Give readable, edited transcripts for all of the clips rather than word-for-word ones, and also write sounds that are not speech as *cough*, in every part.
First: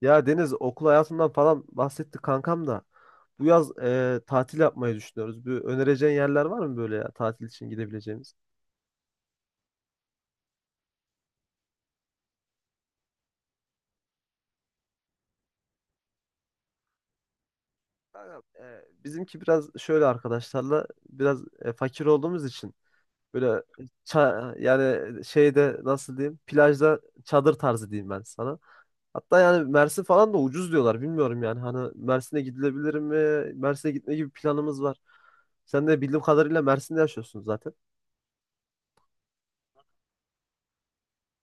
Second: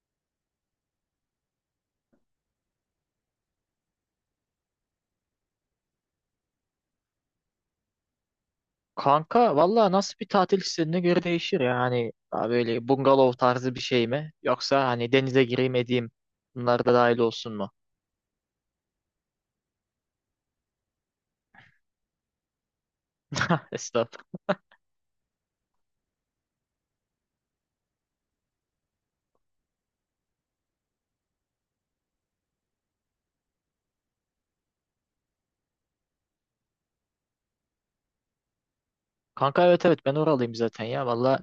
Ya Deniz okul hayatından falan bahsetti kankam da. Bu yaz tatil yapmayı düşünüyoruz. Bir önereceğin yerler var mı böyle ya tatil için gidebileceğimiz? Kanka valla nasıl bir tatil istediğine göre değişir ya. Hani daha böyle bungalov tarzı bir şey mi? Yoksa hani denize gireyim edeyim bunlar da dahil olsun mu? Kankam, bizimki biraz şöyle arkadaşlarla biraz fakir olduğumuz için böyle *laughs* Estağfurullah. Yani şeyde nasıl diyeyim plajda çadır tarzı diyeyim ben sana. Hatta yani Mersin falan da ucuz diyorlar. Bilmiyorum yani. Hani Mersin'e gidilebilir mi? Mersin'e gitme gibi planımız var. Sen de bildiğim kadarıyla Mersin'de yaşıyorsun zaten. Kanka evet evet ben oralıyım zaten ya valla.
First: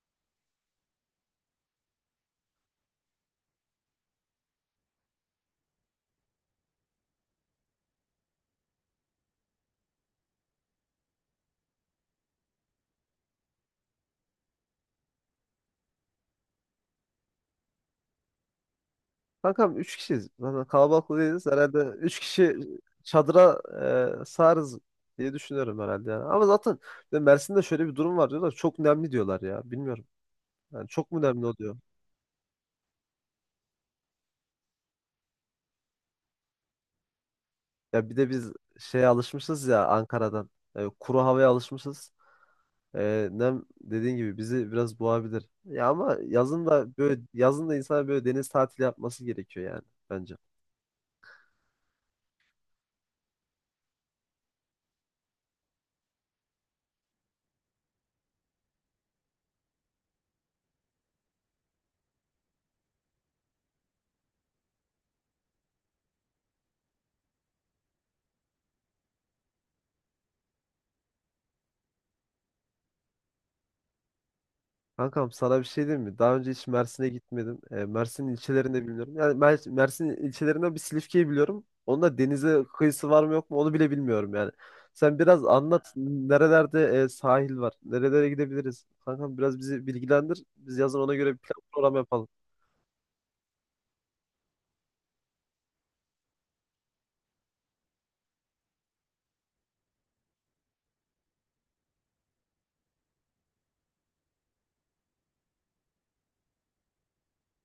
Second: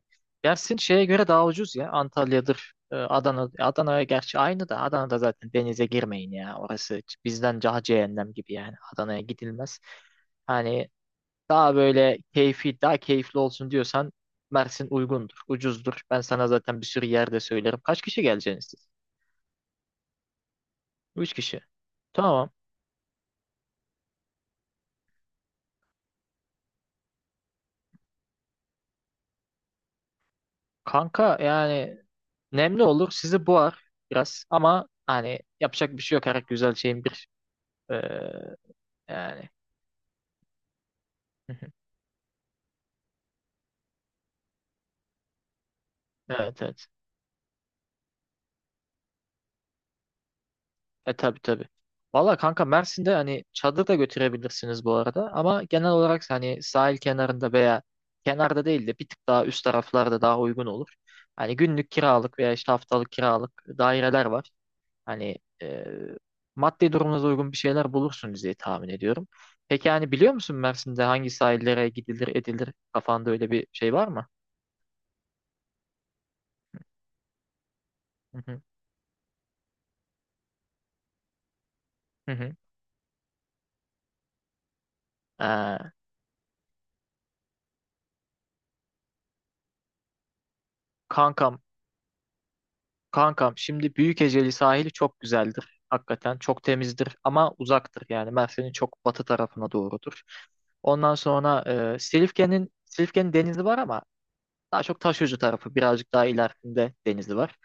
Dersin şeye göre daha ucuz ya. Antalya'dır, Adana. Adana'ya gerçi aynı da Adana'da zaten denize girmeyin ya. Orası bizden daha cehennem gibi yani. Adana'ya gidilmez. Hani daha böyle keyfi, daha keyifli olsun diyorsan Mersin uygundur, ucuzdur. Ben sana zaten bir sürü yerde söylerim. Kaç kişi geleceksiniz siz? Kankam 3 kişiyiz. Zaten kalabalık da Üç değiliz. kişi. Herhalde üç Tamam. kişi çadıra sığarız diye düşünüyorum herhalde yani. Ama zaten Mersin'de şöyle bir durum var diyorlar. Çok nemli diyorlar ya. Bilmiyorum. Yani çok mu Kanka nemli oluyor? yani nemli olur. Sizi boğar biraz ama hani yapacak bir şey yok. Her güzel şeyin bir Ya bir de eee, biz şeye yani. alışmışız ya Ankara'dan. Kuru havaya *laughs* alışmışız. Nem dediğin gibi bizi biraz boğabilir. Ya ama Evet yazın evet. da böyle yazın da insana böyle deniz tatili yapması gerekiyor yani bence. E tabi tabi. Valla kanka Mersin'de hani çadır da götürebilirsiniz bu arada. Ama genel olarak hani sahil kenarında veya kenarda değil de bir tık daha üst taraflarda daha uygun olur. Hani günlük kiralık veya işte haftalık kiralık daireler var. Hani e, maddi durumunuza uygun bir şeyler bulursunuz diye tahmin ediyorum. Peki hani biliyor musun Mersin'de hangi sahillere gidilir edilir? Kafanda öyle bir şey var mı? Kankam sana bir şey diyeyim mi? Daha önce hiç Mersin'e gitmedim. Mersin Hı hı. ilçelerinde bilmiyorum. Yani Mersin ilçelerinden bir Silifke'yi biliyorum. Onun da Hı hı. denize kıyısı var mı yok mu onu bile bilmiyorum yani. Sen biraz anlat. Ee, Nerelerde sahil var? Nerelere gidebiliriz? Kankam biraz bizi bilgilendir. Biz yazın ona göre bir kankam plan program yapalım. Kankam şimdi Büyükeceli sahili çok güzeldir. Hakikaten çok temizdir ama uzaktır. Yani Mersin'in çok batı tarafına doğrudur. Ondan sonra Silifke'nin denizi var ama daha çok Taşucu tarafı birazcık daha ilerisinde denizi var.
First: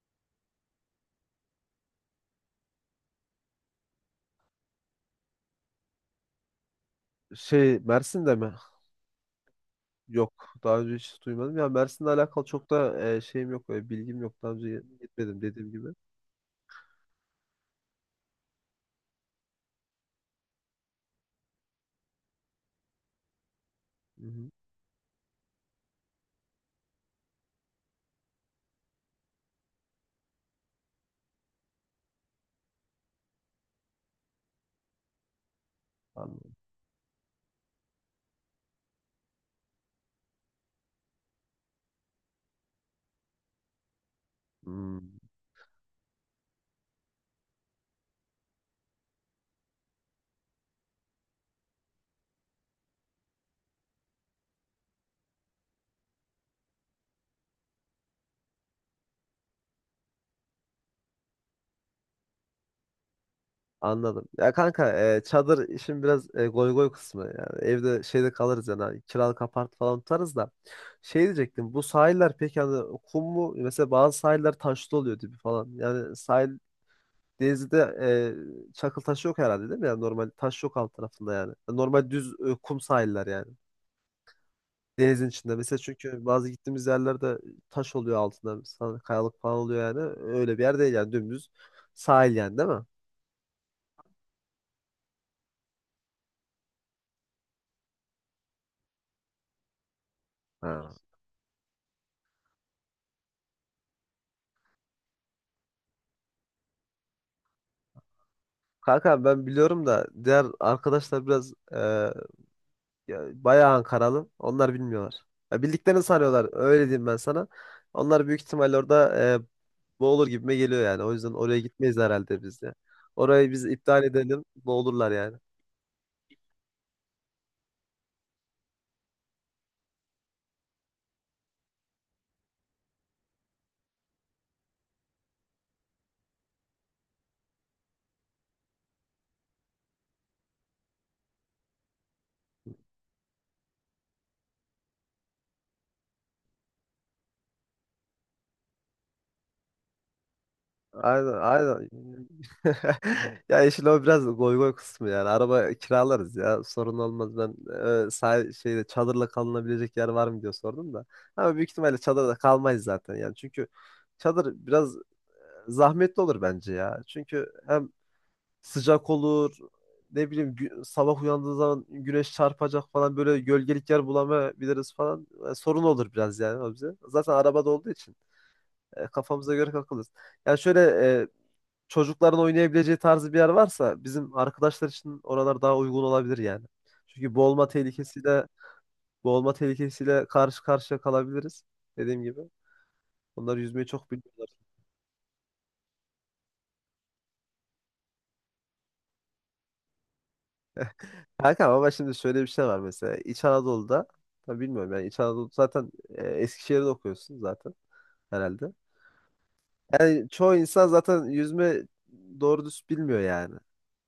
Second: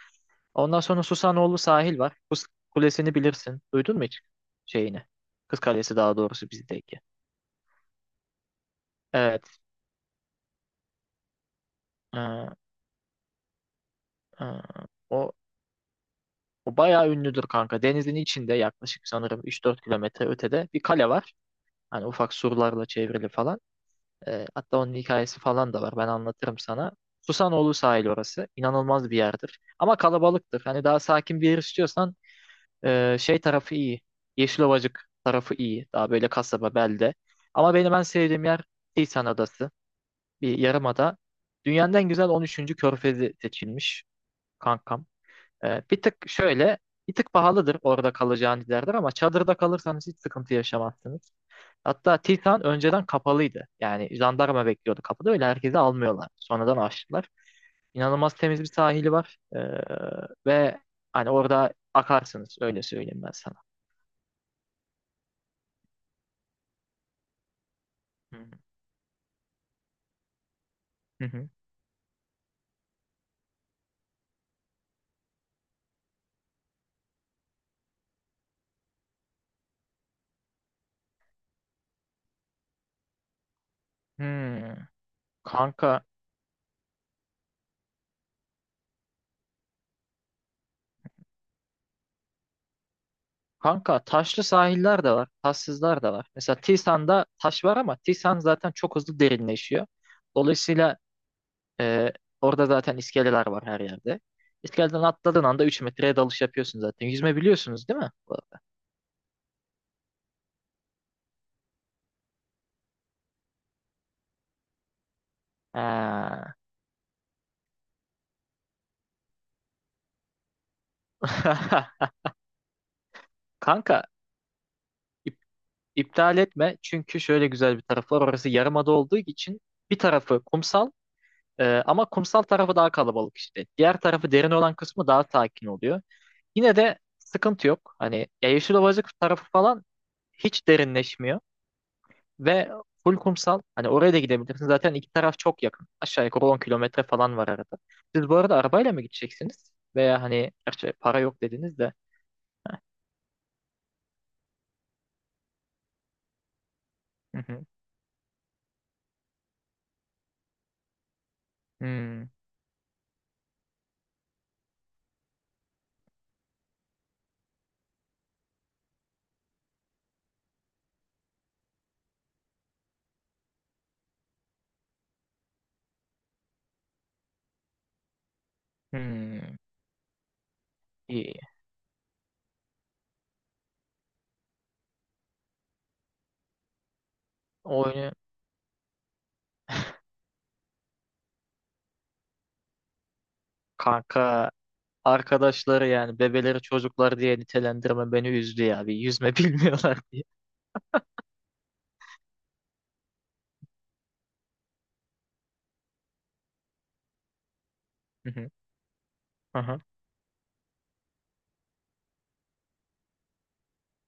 Ondan sonra Susanoğlu sahil var. Kız Kulesi'ni bilirsin. Duydun mu hiç şeyini? Kız Kalesi daha doğrusu bizdeki. Şey Mersin'de mi? Evet. Yok. Daha önce hiç duymadım. Ya Mersin'le alakalı e, çok da şeyim yok. Bilgim yok. e, Daha önce o, gitmedim dediğim gibi. Hı O bayağı ünlüdür kanka. Denizin içinde yaklaşık sanırım 3-4 kilometre ötede bir kale var. Hani ufak surlarla çevrili falan. E, hı. hatta onun hikayesi falan da var. Ben anlatırım sana. Susanoğlu sahil orası. İnanılmaz bir yerdir. Ama kalabalıktır. Hani daha sakin bir yer istiyorsan şey tarafı iyi. Yeşilovacık tarafı iyi. Daha böyle Anladım. kasaba, belde. Ama benim en sevdiğim yer Tisan Adası. Bir yarımada. Dünyanın en güzel 13. körfezi seçilmiş kankam. Hmm, E, bir tık şöyle, bir tık pahalıdır orada kalacağın yerler ama çadırda kalırsanız hiç sıkıntı yaşamazsınız. Hatta Titan önceden kapalıydı. Yani jandarma bekliyordu kapıda. Öyle herkesi almıyorlar. Sonradan açtılar. İnanılmaz temiz bir sahili var. Ve hani orada akarsınız. Öyle söyleyeyim ben sana. anladım. Ya kanka çadır işin biraz goy goy kısmı. Yani evde şeyde Hı kalırız yani. Hani kiralık apart falan tutarız da. Şey hı. diyecektim. Bu sahiller peki hani kum mu? Mesela bazı sahiller taşlı oluyor dibi falan. Yani sahil Denizli'de çakıl taşı yok herhalde değil mi? Yani normal taş yok alt tarafında yani. Normal düz kum sahiller yani. Hmm. Denizin içinde. Mesela Kanka, çünkü bazı gittiğimiz yerlerde taş oluyor altında. Mesela kayalık falan oluyor yani. Öyle bir yer değil yani dümdüz sahil yani değil mi? kanka taşlı sahiller de var. Taşsızlar da var. Mesela Tisan'da taş var ama Tisan zaten çok hızlı derinleşiyor. Ha. Dolayısıyla e, orada zaten iskeleler var her yerde. İskeleden atladığın anda 3 metreye dalış yapıyorsun zaten. Yüzme biliyorsunuz değil mi? Kanka ben biliyorum da diğer arkadaşlar biraz ya, bayağı Ankaralı. Onlar bilmiyorlar. Ya, bildiklerini sanıyorlar. Ha. Öyle diyeyim ben sana. Onlar büyük ihtimalle orada boğulur gibime geliyor yani. O yüzden oraya gitmeyiz *laughs* herhalde biz de. Orayı biz Kanka iptal edelim. Boğulurlar yani. ip- iptal etme çünkü şöyle güzel bir tarafı var. Orası yarımada olduğu için bir tarafı kumsal ama kumsal tarafı daha kalabalık işte. Diğer tarafı derin olan kısmı daha sakin oluyor. Yine de sıkıntı yok. Hani ya Yeşilovacık tarafı falan hiç derinleşmiyor ve full kumsal. Hani oraya da gidebilirsin. Zaten iki taraf çok yakın. Aşağı yukarı 10 kilometre falan var arada. Siz bu arada arabayla mı gideceksiniz? Veya hani gerçi para Aynen yok dediniz aynen. de. *laughs* Ya işin o biraz goy goy kısmı yani. Araba kiralarız ya. Sorun olmaz. Hı Ben hı. Şeyde çadırla kalınabilecek yer var mı diye sordum da. Ama büyük ihtimalle Hmm, çadırda kalmayız zaten yani. Çünkü çadır biraz zahmetli olur bence ya. Çünkü hem sıcak olur. Ne bileyim sabah uyandığı zaman güneş çarpacak falan böyle gölgelik yer bulamayabiliriz falan. Sorun olur biraz yani o bize. Zaten arabada olduğu için kafamıza hmm. göre kalkarız. Yani şöyle İyi. çocukların oynayabileceği tarzı bir yer varsa bizim arkadaşlar için oralar daha uygun olabilir yani. Çünkü Oyunu boğulma tehlikesiyle karşı karşıya kalabiliriz. Dediğim gibi. Onlar yüzmeyi çok bilmiyorlar. kanka arkadaşları yani bebeleri çocuklar diye nitelendirme beni üzdü ya. Bir yüzme *laughs* bilmiyorlar diye. Kanka ama şimdi şöyle bir şey var mesela. İç Anadolu'da tabii bilmiyorum yani İç Anadolu zaten Eskişehir'de okuyorsun zaten Hı hı, herhalde. hı hı. Yani çoğu insan zaten yüzme doğru düz bilmiyor yani.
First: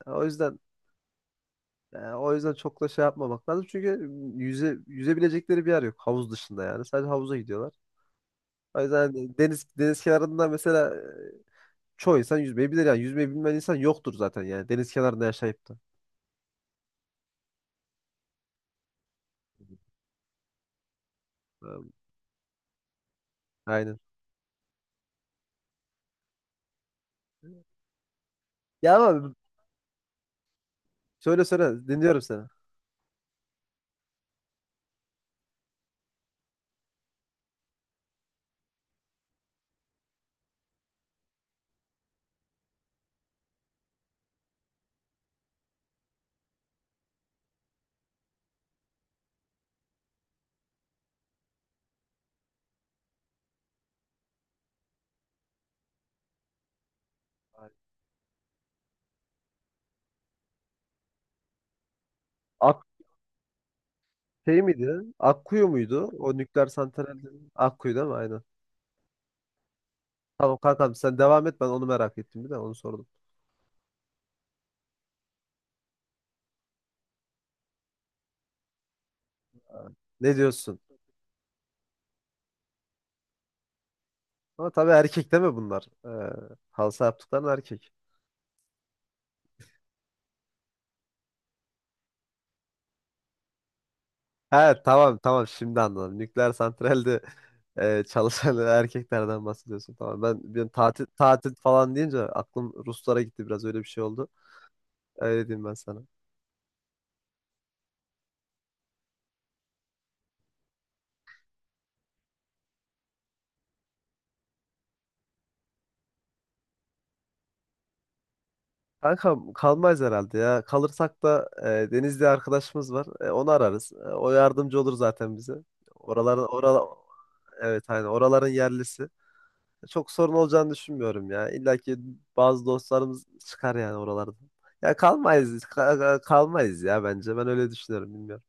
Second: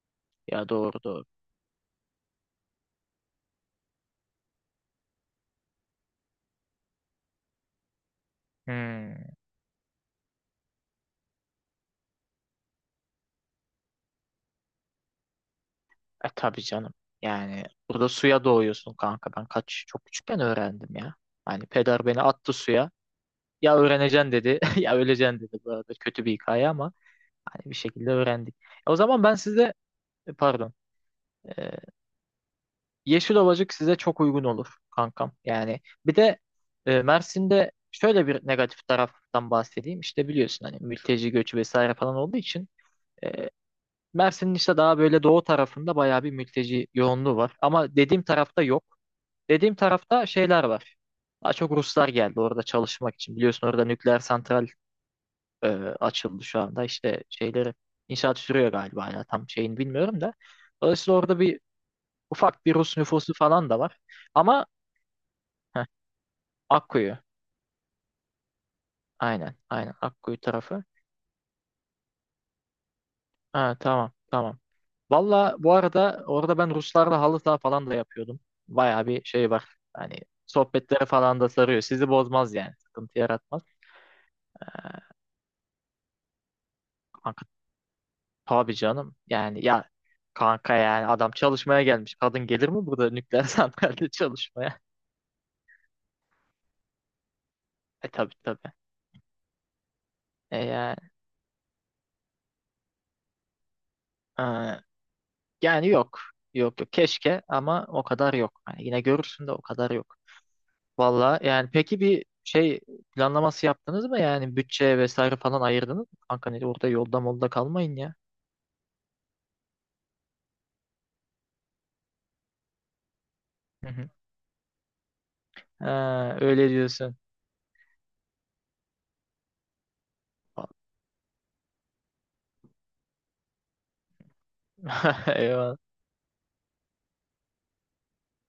O yüzden Ya doğru doğru. Yani o yüzden çok da şey yapmamak lazım. Çünkü yüzebilecekleri bir yer yok. Havuz dışında yani. Sadece havuza gidiyorlar. O yüzden Hmm. hani deniz kenarında mesela çoğu insan yüzmeyi bilir yani. Yüzmeyi bilmeyen insan yoktur zaten yani. Deniz kenarında yaşayıp da. E tabii canım. Yani burada suya doğuyorsun kanka. Ben çok küçükken öğrendim ya. Hani E, peder beni attı suya. Ya Aynen. öğreneceksin dedi *laughs* ya öleceksin dedi. Bu arada kötü bir hikaye ama hani bir şekilde öğrendik. Ya O zaman ama ben size pardon. E, söyle dinliyorum seni. Yeşil Ovacık size çok uygun olur kankam. Yani bir de Mersin'de şöyle bir negatif taraftan bahsedeyim. İşte biliyorsun hani mülteci göçü vesaire falan olduğu için e, Mersin'in işte daha böyle doğu tarafında bayağı bir mülteci yoğunluğu var. Ama dediğim tarafta yok. Dediğim tarafta şeyler var. Daha çok Ruslar geldi orada çalışmak için. Biliyorsun orada nükleer santral e, açıldı şu anda. İşte şeyleri inşaat sürüyor galiba hala tam şeyini bilmiyorum da. Dolayısıyla orada bir ufak bir Ak Rus nüfusu falan da var. Şey Ama miydi? Akkuyu muydu? O nükleer santral Akkuyu. Akkuyu değil mi? Aynen. Aynen. Aynen. Akkuyu Tamam tarafı. kankam sen devam et ben onu merak ettim bir de onu sordum. Ha, tamam. Tamam. Valla bu arada orada ben Ruslarla halı saha falan da yapıyordum. Baya bir şey var. Hani Ne diyorsun? sohbetlere falan da sarıyor. Sizi bozmaz yani. Sıkıntı yaratmaz. Ama tabii erkek değil mi bunlar? Halsa Kanka yaptıkların erkek. tabii canım. Yani ya kanka yani adam çalışmaya gelmiş. Kadın gelir mi burada nükleer *laughs* santralde çalışmaya? Ha tamam tamam şimdi anladım. Nükleer santralde E tabii çalışan tabii. *laughs* erkeklerden bahsediyorsun. Tamam ben bir Yani, tatil falan deyince aklım Ruslara gitti biraz öyle bir şey oldu. e, Öyle diyeyim ben yani sana. yok. Yok yok. Keşke ama o kadar yok. Hani yine görürsün de o kadar yok. Valla yani peki bir şey planlaması yaptınız mı yani bütçe vesaire falan ayırdınız mı? Kanka ne orada yolda molda kalmayın ya. Kanka kalmayız herhalde ya. Kalırsak da Deniz diye arkadaşımız var. Onu Hı ararız. Hı. O yardımcı olur zaten bize. Ha, öyle Oralar diyorsun. evet hani oraların yerlisi. Çok sorun olacağını düşünmüyorum ya. İlla ki bazı dostlarımız çıkar yani oralardan. Ya *laughs* kalmayız, Eyvallah. Kalmayız ya bence. Ben öyle düşünüyorum, bilmiyorum.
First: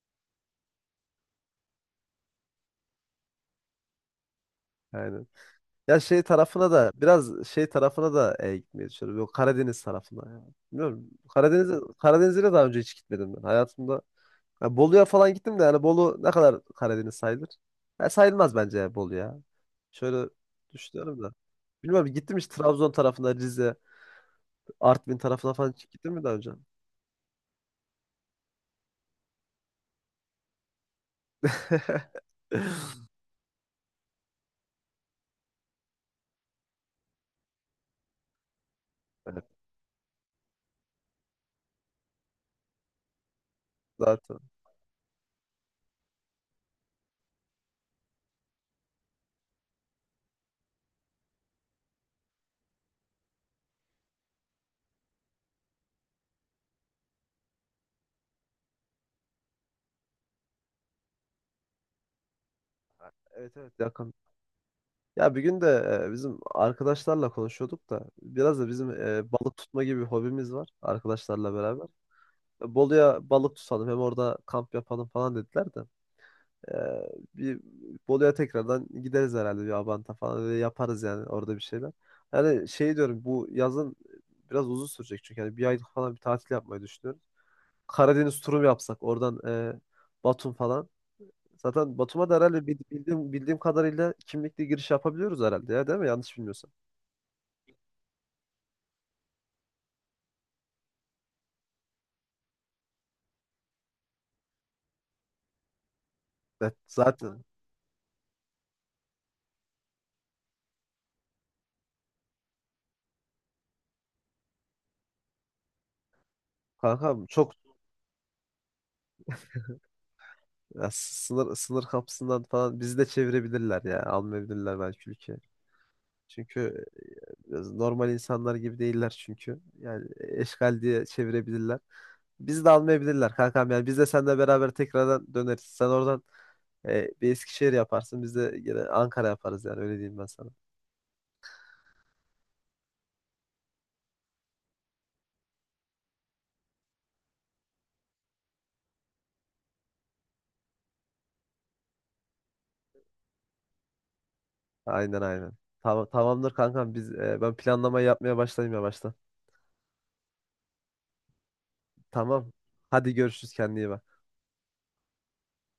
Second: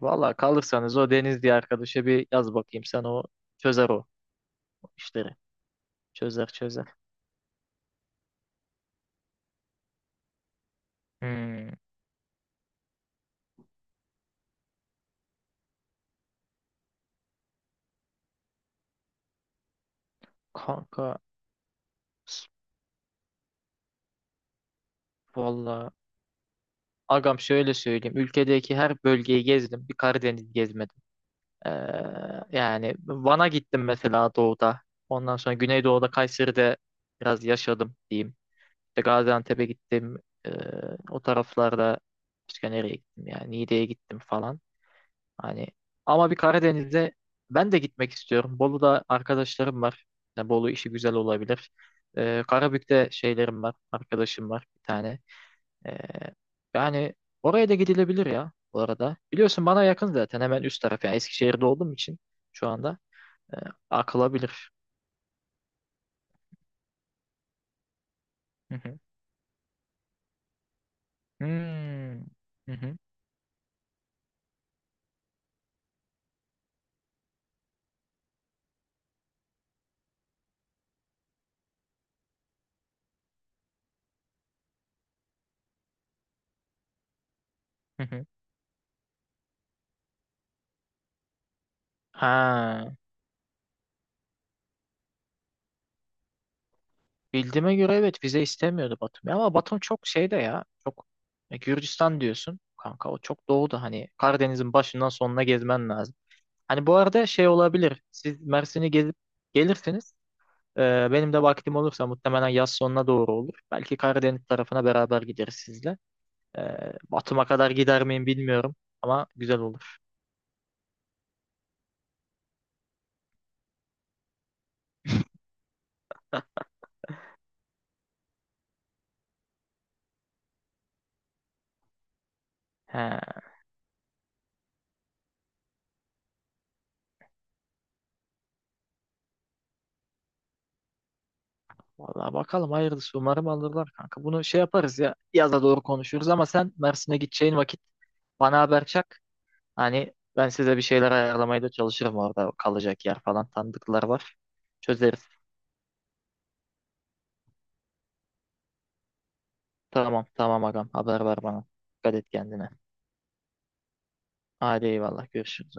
Valla kalırsanız o Deniz diye arkadaşa bir yaz bakayım sen o çözer o Aynen. işleri. Ya şey Çözer tarafına çözer. da biraz şey tarafına da gitmeyi düşünüyorum. Yok Karadeniz tarafına. Ya. Bilmiyorum. Hmm. Karadeniz'e de daha önce hiç gitmedim ben hayatımda. Ya Bolu'ya falan gittim de yani Bolu ne kadar Karadeniz sayılır? Ya sayılmaz bence ya Bolu ya. Şöyle Kanka düşünüyorum da. Bilmiyorum gittim hiç s- Trabzon tarafına, Rize, Artvin tarafına falan hiç valla gittim mi daha önce? agam şöyle söyleyeyim. Ülkedeki her bölgeyi gezdim. Bir Karadeniz gezmedim. Ee, *laughs* Yani Van'a gittim mesela doğuda. Ondan sonra Güneydoğu'da Kayseri'de biraz yaşadım diyeyim. İşte Evet, Gaziantep'e gittim. Ee, O taraflarda başka nereye gittim yani Niğde'ye gittim zaten. falan. Hani ama bir Karadeniz'e ben de gitmek istiyorum. Bolu'da arkadaşlarım var. Yani Bolu işi güzel olabilir. Karabük'te şeylerim var. Arkadaşım var bir tane. Ee, Yani oraya da gidilebilir ya bu arada. Biliyorsun bana yakın zaten hemen üst taraf. Yani Eskişehir'de olduğum için şu anda Evet e, evet yakın. akılabilir. Ya bir gün de bizim arkadaşlarla konuşuyorduk da biraz da Hı bizim hı. Balık tutma gibi bir hobimiz var arkadaşlarla beraber. Hmm. Hı hı. Bolu'ya balık tutalım hem orada kamp yapalım falan dediler de. E, bir Bolu'ya tekrardan gideriz herhalde bir Abant'a falan öyle yaparız yani orada bir şeyler. Yani şey diyorum bu yazın biraz uzun sürecek çünkü yani bir aylık falan bir tatil yapmayı düşünüyorum. Hı hı. Karadeniz turu mu yapsak oradan Batum falan. Zaten Batum'a da herhalde Ha, bildiğim, kadarıyla kimlikle giriş yapabiliyoruz herhalde ya değil mi? Yanlış bilmiyorsam. bildiğime göre evet vize istemiyordu Batum. Ama Batum çok şeyde ya. Çok Gürcistan diyorsun. Kanka o çok doğuda hani Karadeniz'in başından sonuna gezmen lazım. Evet, Hani bu arada zaten şey olabilir. Siz Mersin'i gezip gelirsiniz. Benim de vaktim olursa muhtemelen yaz sonuna doğru olur. Belki Karadeniz tarafına beraber gideriz sizle. Kankam Batum'a çok kadar gider miyim bilmiyorum ama güzel olur. ya, sınır kapısından falan bizi de çevirebilirler ya. Almayabilirler belki ülke. Çünkü biraz normal insanlar gibi değiller çünkü. Yani eşkal diye çevirebilirler. Bizi de He, almayabilirler kankam yani. Biz de seninle beraber tekrardan döneriz. Sen oradan bir Eskişehir yaparsın. Biz de yine Ankara yaparız yani öyle diyeyim ben sana. vallahi bakalım hayırlısı umarım alırlar kanka. Bunu şey yaparız ya yaza doğru konuşuruz ama sen Mersin'e gideceğin vakit bana haber çak. Hani ben size bir şeyler ayarlamaya da çalışırım orada kalacak yer falan tanıdıklar var. Çözeriz. Aynen aynen. Tamam, tamamdır kankam biz ben planlamayı yapmaya başlayayım yavaştan. Tamam tamam agam haber ver bana. Dikkat et Tamam. kendine. Hadi görüşürüz kendine iyi bak. Hadi eyvallah görüşürüz.